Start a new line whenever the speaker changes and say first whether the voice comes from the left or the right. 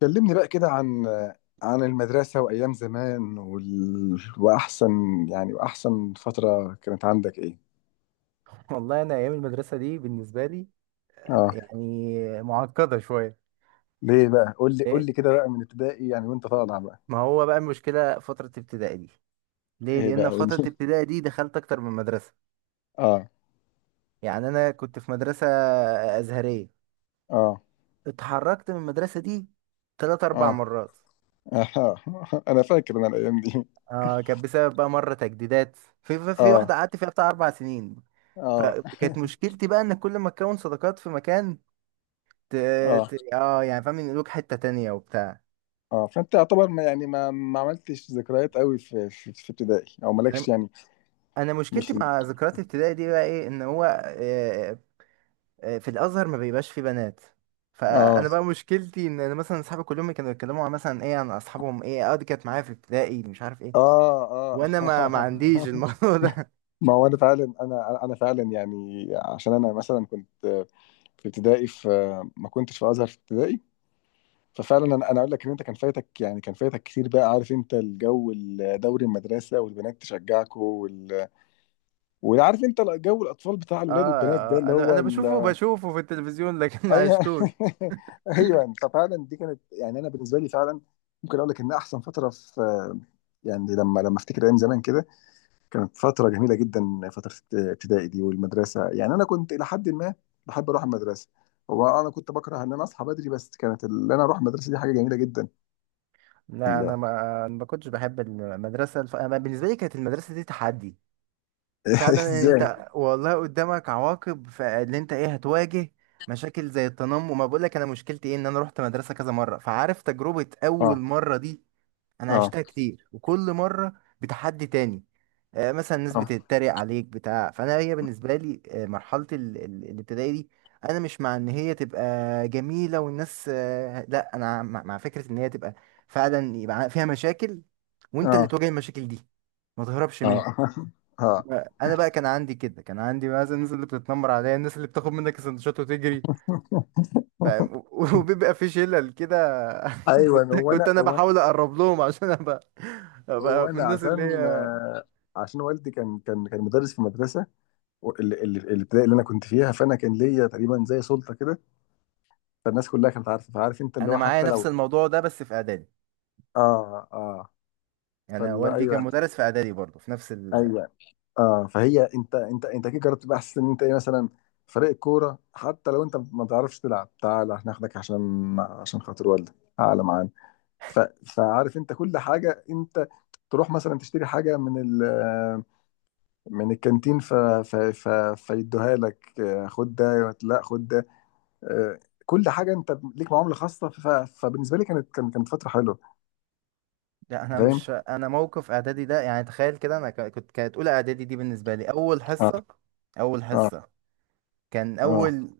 left: كلمني بقى كده عن المدرسة وأيام زمان، وأحسن فترة كانت عندك إيه؟
right: والله انا ايام المدرسه دي بالنسبه لي
left: آه.
right: يعني معقده شويه.
left: ليه بقى؟ قول لي
right: ليه؟
left: قول لي كده بقى من ابتدائي، يعني وأنت طالع بقى.
right: ما هو بقى المشكله فتره ابتدائي دي ليه،
left: إيه بقى
right: لان
left: قول
right: فتره
left: لي.
right: ابتدائي دي دخلت اكتر من مدرسه.
left: آه
right: يعني انا كنت في مدرسه ازهريه،
left: آه
right: اتحركت من المدرسه دي ثلاث اربع
left: آه
right: مرات.
left: آه. أنا فاكر الأيام دي.
right: آه كانت بسبب بقى مره تجديدات، في
left: آه
right: واحده قعدت فيها بتاع اربع سنين.
left: آه.
right: فكانت مشكلتي بقى ان كل ما تكون صداقات في مكان ت... ت...
left: آه
right: اه يعني فاهم، ينقلوك حته تانية وبتاع.
left: آه. فأنت يعتبر، ما يعني ما عملتش ذكريات قوي في ابتدائي، أو مالكش يعني.
right: انا مشكلتي
left: مش.
right: مع ذكريات ابتدائي دي بقى ايه؟ ان هو في الازهر ما بيبقاش فيه بنات.
left: آه
right: فانا بقى مشكلتي ان انا مثلا اصحابي كلهم كانوا يتكلموا عن مثلا ايه، عن اصحابهم، ايه اه دي كانت معايا في ابتدائي مش عارف ايه،
left: آه آه.
right: وانا ما عنديش الموضوع ده
left: ما هو انا فعلا انا فعلا يعني، عشان انا مثلا كنت في ابتدائي في ما كنتش في ازهر في ابتدائي. ففعلا انا اقول لك ان انت كان فايتك يعني كان فايتك كتير بقى. عارف انت الجو، دوري المدرسه والبنات تشجعكوا وعارف انت جو الاطفال بتاع
right: اه
left: الولاد والبنات، ده
right: آه،
left: اللي
right: انا
left: هو
right: انا بشوفه بشوفه في التلفزيون لكن ما
left: ايوه.
right: عشتوش.
left: ايوه. ففعلا دي كانت، يعني انا بالنسبه لي، فعلا ممكن اقول لك ان احسن فتره في، يعني لما افتكر ايام زمان كده، كانت فترة جميلة جدا، فترة ابتدائي دي والمدرسة. يعني أنا كنت إلى حد ما بحب أروح المدرسة. هو أنا كنت بكره إن أنا أصحى بدري، بس كانت اللي أنا أروح المدرسة دي حاجة جميلة جدا.
right: لا انا
left: لا.
right: ما كنتش بحب المدرسه أنا بالنسبه لي كانت المدرسه دي تحدي فعلا.
left: إزاي؟
right: انت والله قدامك عواقب فاللي انت ايه هتواجه مشاكل زي التنمر. ما بقولك انا مشكلتي ايه، ان انا رحت مدرسة كذا مرة، فعارف تجربة اول
left: آه
right: مرة دي انا
left: آه
right: عشتها كتير، وكل مرة بتحدي تاني. آه، مثلا الناس
left: آه
right: بتتريق عليك بتاع فانا هي بالنسبة لي آه، مرحلة الابتدائي دي انا مش مع ان هي تبقى جميلة والناس آه، لا انا مع فكرة ان هي تبقى فعلا، يبقى فيها مشاكل وانت اللي
left: آه
right: تواجه المشاكل دي، ما تهربش منها.
left: آه.
right: انا بقى كان عندي كده، كان عندي مثلا الناس اللي بتتنمر عليا، الناس اللي بتاخد منك السندوتشات وتجري،
left: آه.
right: فاهم؟ وبيبقى في شلل كده.
left: أيوه.
right: كنت
left: هو
right: كنت
left: أنا
right: انا
left: هو أنا
right: بحاول اقرب لهم عشان ابقى،
left: هو
right: ابقى من
left: أنا
right: الناس اللي
left: عشان
right: هي.
left: عشان والدي كان مدرس في المدرسة، الابتدائي اللي أنا كنت فيها، فأنا كان ليا تقريبا زي سلطة كده. فالناس كلها كانت عارفة، فعارف أنت اللي
right: انا
left: هو،
right: معايا
left: حتى
right: نفس
left: لو
right: الموضوع ده بس في اعدادي،
left: آه. آه.
right: انا
left: فلا
right: والدي كان
left: ايوه،
right: مدرس في اعدادي برضه في نفس ال...
left: ايوه. اه فهي انت، انت كده جربت تبقى احسن، ان انت ايه، مثلا فريق الكوره حتى لو انت ما تعرفش تلعب تعال هناخدك، عشان خاطر والدك تعالى معانا. ف... فعارف انت كل حاجه، انت تروح مثلا تشتري حاجه من من الكانتين، فيدوها لك، خد ده، لا خد ده، آه، كل حاجه انت ليك معامله خاصه، فبالنسبه لي كانت فتره حلوه.
right: لا انا
left: فاهم.
right: مش، انا موقف اعدادي ده يعني تخيل كده، انا كنت، كانت اولى اعدادي دي بالنسبه لي اول
left: اه
right: حصه، اول
left: اه
right: حصه كان
left: اه
right: اول،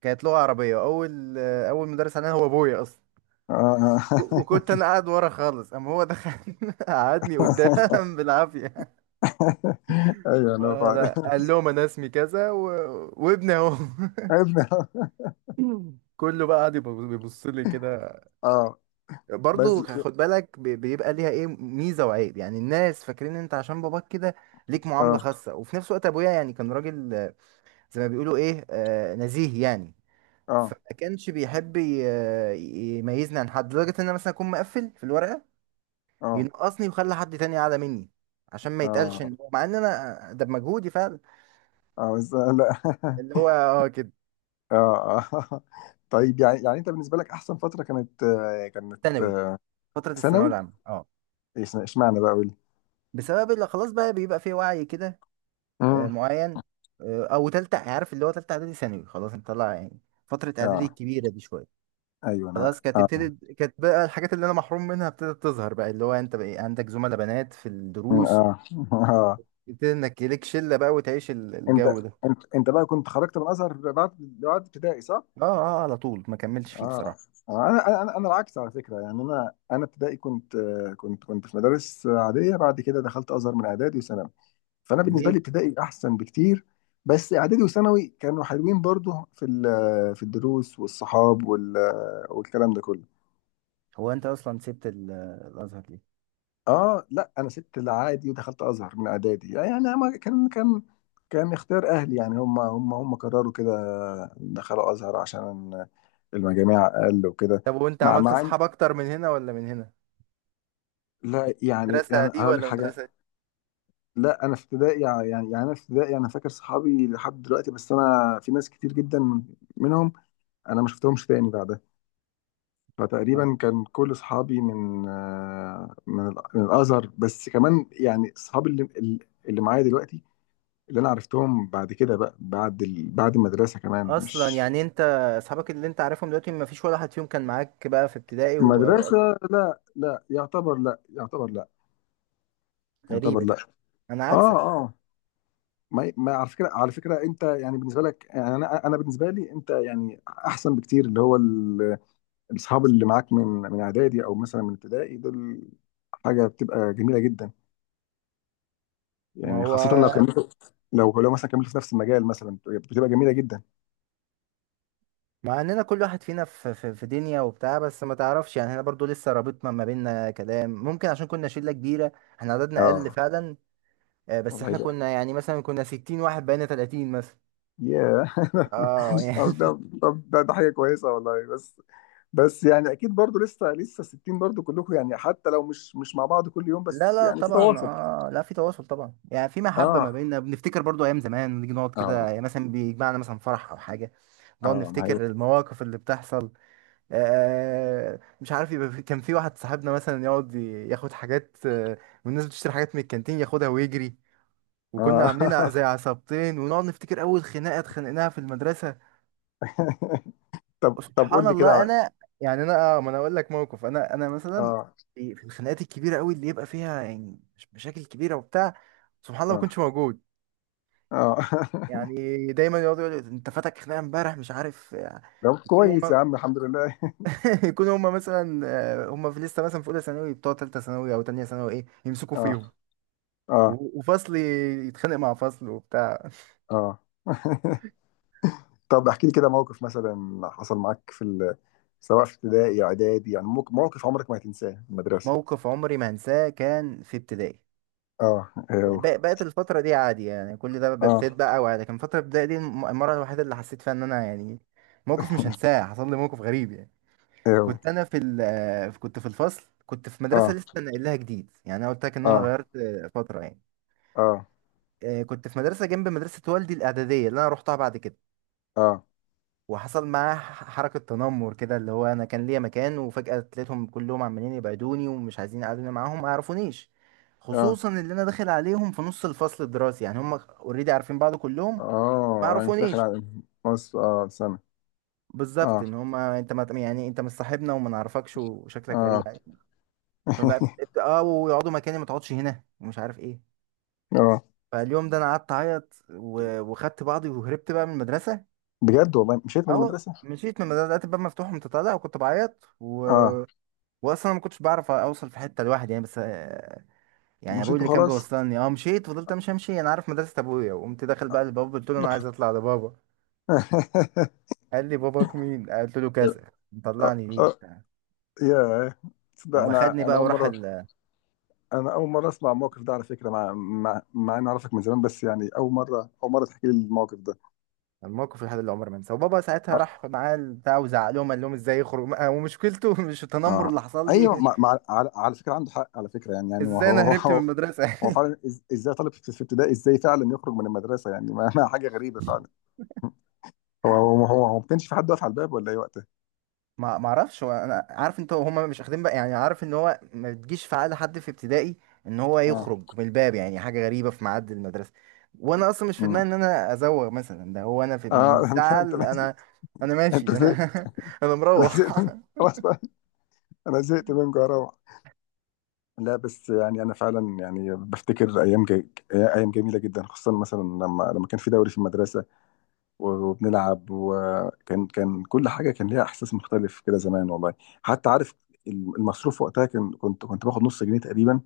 right: كانت لغه عربيه، اول اول مدرس علينا هو ابويا اصلا.
left: اه.
right: وكنت انا قاعد ورا خالص، اما هو دخل قعدني قدام بالعافيه،
left: ايوه انا
right: ولا
left: فعلا.
right: قال لهم انا اسمي كذا و... وابني اهو.
left: ابني.
right: كله بقى قاعد بيبص لي كده.
left: اه بس.
right: برضو خد بالك، بيبقى ليها ايه، ميزه وعيب. يعني الناس فاكرين ان انت عشان باباك كده ليك معامله
left: اه
right: خاصه، وفي نفس الوقت ابويا يعني كان راجل آه، زي ما بيقولوا ايه آه، نزيه يعني.
left: اه
right: فما كانش بيحب يميزني عن حد، لدرجه ان انا مثلا اكون مقفل في الورقه
left: اه
right: ينقصني ويخلي حد تاني اعلى مني عشان ما يتقالش
left: اه
right: ان هو، مع ان انا ده بمجهودي فعلا.
left: اه بس. لا.
right: اللي هو اه كده.
left: اه آه. طيب يعني، انت بالنسبه لك احسن فتره كانت، كانت
right: ثانوي،
left: آه.
right: فترة الثانوية
left: ثانوي.
right: العامة اه.
left: اشمعنى بقى قول لي.
right: بسبب اللي خلاص بقى بيبقى فيه وعي كده آه،
left: امم.
right: معين. آه، او تالتة، عارف اللي هو تالتة اعدادي ثانوي، خلاص انت طلع يعني فترة اعدادي
left: اه
right: الكبيرة دي شوية.
left: ايوه انا.
right: خلاص كانت
left: اه
right: ابتدت، كانت بقى الحاجات اللي انا محروم منها ابتدت تظهر بقى، اللي هو انت بقى إيه، عندك زملاء بنات في
left: مم،
right: الدروس،
left: اه. اه.
right: ابتدت انك ليك شلة بقى وتعيش
left: انت
right: الجو ده.
left: انت بقى كنت خرجت من الازهر بعد ابتدائي صح؟
right: اه، اه على طول ما كملتش فيه
left: اه.
right: بصراحة.
left: انا العكس على فكره، يعني انا ابتدائي كنت، كنت في مدارس عاديه، بعد كده دخلت ازهر من اعدادي وثانوي، فانا بالنسبه لي
right: ليه؟
left: ابتدائي احسن بكتير. بس اعدادي وثانوي كانوا حلوين برضو، في الدروس والصحاب والكلام ده كله.
right: هو انت اصلا سبت الازهر ليه؟
left: اه لا انا سبت العادي ودخلت ازهر من اعدادي، يعني ما كان اختيار اهلي، يعني هم قرروا كده، دخلوا ازهر عشان المجاميع اقل وكده.
right: طب وانت
left: مع
right: عملت
left: مع إن-
right: اصحاب اكتر من هنا ولا من هنا؟
left: لا يعني
right: المدرسة
left: انا
right: دي
left: هقول لك
right: ولا المدرسة دي؟
left: حاجه. لا انا في ابتدائي، يعني انا في ابتدائي انا فاكر صحابي لحد دلوقتي، بس انا في ناس كتير جدا منهم انا ما شفتهمش تاني بعدها.
right: آه.
left: فتقريبا كان كل صحابي من آه، من ال- من الازهر، بس كمان يعني صحابي اللي معايا دلوقتي، اللي انا عرفتهم بعد كده بقى، بعد بعد المدرسه كمان.
right: اصلا
left: مش
right: يعني انت، اصحابك اللي انت عارفهم دلوقتي ما فيش ولا حد فيهم كان معاك بقى في ابتدائي واوقات؟
left: مدرسه. لا لا، يعتبر لا، يعتبر لا،
right: غريبه
left: يعتبر
right: دي،
left: لا.
right: انا
left: اه
right: عكسك.
left: آه. ما على فكره، على فكره انت يعني بالنسبه لك، يعني انا بالنسبه لي، انت يعني احسن بكتير، اللي هو الاصحاب اللي معاك من اعدادي او مثلا من ابتدائي دول، حاجه بتبقى جميله جدا،
right: ما
left: يعني
right: هو
left: خاصه لو كملتوا، لو لو مثلا كملتوا في نفس المجال مثلا بتبقى جميله جدا.
right: مع اننا كل واحد فينا في دنيا وبتاع، بس ما تعرفش يعني احنا برضو لسه رابطنا ما بيننا كلام ممكن عشان كنا شله كبيره. احنا عددنا اقل
left: اه
right: فعلا، آه، بس
left: والله
right: احنا
left: ده،
right: كنا يعني مثلا كنا 60 واحد، بقينا 30 مثلا.
left: ياه.
right: اه
left: طب
right: يعني.
left: ده، ده حاجه كويسه والله، بس بس يعني اكيد برضو لسه 60 برضو كلكم، يعني حتى لو مش مع بعض كل يوم بس
right: لا لا
left: يعني في
right: طبعا
left: تواصل.
right: اه، لا في تواصل طبعا، يعني في محبة ما
left: اه
right: بيننا، بنفتكر برضو ايام زمان، نيجي نقعد كده
left: اه
right: يعني مثلا بيجمعنا مثلا فرح او حاجة، نقعد
left: اه ما هي.
right: نفتكر المواقف اللي بتحصل. آه مش عارف، يبقى في، كان في واحد صاحبنا مثلا يقعد ياخد حاجات آه، والناس بتشتري حاجات من الكانتين ياخدها ويجري، وكنا عاملين
left: اه.
right: زي عصابتين. ونقعد نفتكر اول خناقة اتخانقناها في المدرسة.
left: طب
right: سبحان
left: قول لي كده
right: الله
left: على.
right: انا يعني، انا اه ما انا اقول لك موقف، انا مثلا
left: اه
right: في في الخناقات الكبيره قوي اللي يبقى فيها يعني مش مشاكل كبيره وبتاع، سبحان الله ما كنتش
left: اه
right: موجود.
left: اه.
right: يعني دايما يقعدوا يقولوا انت فاتك خناقه امبارح مش عارف آه،
left: جاوبت
right: يكونوا
left: كويس يا
right: هم
left: عم الحمد لله.
right: يكونوا هم مثلا آه، هم في لسه مثلا في اولى ثانوي بتوع ثالثه ثانوي او ثانيه ثانوي ايه، يمسكوا
left: اه
right: فيهم
left: اه
right: وفصل يتخانق مع فصل وبتاع.
left: اه. طب احكي لي كده موقف مثلا حصل معاك في سواء في ابتدائي اعدادي، يعني موقف عمرك ما هتنساه في المدرسه.
right: موقف عمري ما انساه كان في ابتدائي.
left: اه
right: يعني
left: ايوه.
right: بقت الفترة دي عادي، يعني كل ده ابتديت
left: اه
right: بقى أوعى، لكن فترة البداية دي المرة الوحيدة اللي حسيت فيها إن أنا يعني، موقف مش هنساه. حصل لي موقف غريب يعني،
left: ايوه.
right: كنت أنا في ال آه، كنت في الفصل، كنت في مدرسة
left: اه
right: لسه ناقل لها جديد. يعني أنا قلت لك إن أنا
left: اه
right: غيرت آه، فترة يعني،
left: اه
right: آه، كنت في مدرسة جنب مدرسة والدي الإعدادية اللي أنا روحتها بعد كده.
left: اه
right: وحصل معاه حركة تنمر كده، اللي هو أنا كان ليا مكان وفجأة تلاقيتهم كلهم عمالين يبعدوني ومش عايزين يقعدوني معاهم، ما يعرفونيش.
left: اه
right: خصوصا اللي أنا داخل عليهم في نص الفصل الدراسي، يعني هم اوريدي عارفين بعض كلهم، ما
left: اه. انت داخل
right: يعرفونيش
left: على مصر، اه سنه.
right: بالظبط.
left: اه
right: ان هم انت ما يعني انت مش صاحبنا وما نعرفكش وشكلك غريب
left: اه.
right: يعني. فبقى ابت- اه ويقعدوا مكاني، ما تقعدش هنا ومش عارف ايه.
left: اه.
right: فاليوم ده انا قعدت اعيط وخدت بعضي وهربت بقى من المدرسه.
left: بجد والله مشيت من
right: اه
left: المدرسه؟
right: مشيت من المدرسه، لقيت الباب مفتوح وأنت طالع، وكنت بعيط و...
left: اه
right: واصلا ما كنتش بعرف اوصل في حته لوحدي يعني، بس آه، يعني ابوي
left: مشيت
right: اللي كان
left: وخلاص.
right: بيوصلني. اه مشيت، فضلت امشي انا عارف مدرسه ابويا، وقمت داخل بقى لبابا قلت له انا عايز اطلع لبابا. قال لي باباك مين، قلت له
left: أه
right: كذا، مطلعني ليه
left: أه.
right: وبتاع.
left: يا تصدق،
right: اما خدني
left: انا
right: بقى وراح
left: اول مره اسمع الموقف ده على فكره، مع اني اعرفك من زمان، بس يعني اول مره، تحكي لي الموقف ده.
right: الموقف لحد اللي عمري ما انساه. وبابا ساعتها
left: اه،
right: راح معاه البتاع وزعلهم قال لهم ازاي يخرج، ومشكلته مش التنمر
left: آه.
right: اللي حصل
left: ايوه،
right: لي.
left: مع مع على فكره عنده حق، على فكره يعني، هو
right: ازاي انا
left: هو
right: هربت من
left: هو
right: المدرسه.
left: هو فعلا، ازاي طالب في ابتدائي ازاي فعلا يخرج من المدرسه، يعني ما حاجه غريبه فعلا. هو ما كانش في حد واقف على الباب ولا ايه وقتها.
right: ما ما اعرفش، هو انا عارف انت هما مش اخدين بقى، يعني عارف ان هو ما بتجيش في عقل حد في ابتدائي ان هو
left: اه
right: يخرج من الباب، يعني حاجه غريبه في ميعاد المدرسه. وانا اصلا مش في
left: مم.
right: دماغي ان انا ازوغ مثلا، ده هو انا في من
left: اه. انت
right: الزعل،
left: انت
right: انا انا
left: انت
right: ماشي،
left: زهقت.
right: انا انا
left: انا
right: مروح.
left: زهقت. خلاص بقى. انا زهقت من جرام. لا بس يعني انا فعلا يعني بفتكر ايام جميله جدا، خصوصا مثلا لما كان في دوري في المدرسه، وبنلعب، وكان كل حاجه كان ليها احساس مختلف كده زمان والله. حتى عارف المصروف وقتها، كان كنت كنت باخد نص جنيه تقريبا،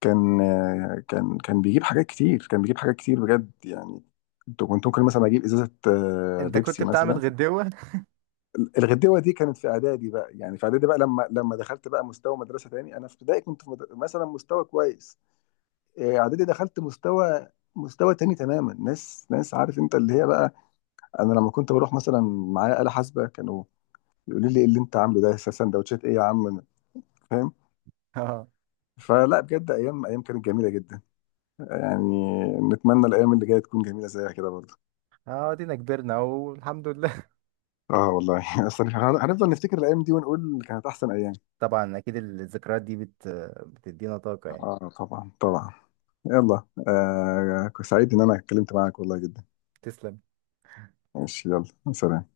left: كان كان بيجيب حاجات كتير، كان بيجيب حاجات كتير بجد يعني. كنت ممكن مثلا اجيب ازازه،
right: انت كنت
left: بيبسي
right: بتعمل
left: مثلا.
right: غدوه.
left: الغدوه دي كانت في اعدادي بقى، يعني في اعدادي بقى لما دخلت بقى مستوى مدرسه تاني. انا في ابتدائي كنت مثلا مستوى كويس، اعدادي دخلت مستوى، تاني تماما، ناس، عارف انت اللي هي بقى، انا لما كنت بروح مثلا معايا آلة حاسبة، كانوا يقولوا لي ايه اللي انت عامله ده، سندوتشات ايه يا عم؟ فاهم.
right: اه،
left: فلا بجد ايام، ايام كانت جميلة جدا يعني. نتمنى الايام اللي جاية تكون جميلة زيها كده برضه.
right: اه دينا كبرنا اهو الحمد لله.
left: اه والله. اصل هنفضل نفتكر الايام دي ونقول كانت احسن ايام.
right: طبعا اكيد الذكريات دي بت، بتدينا طاقه يعني.
left: اه طبعا طبعا. يلا، سعيد ان انا اتكلمت معاك والله جدا.
right: تسلم.
left: ماشي يلا سلام.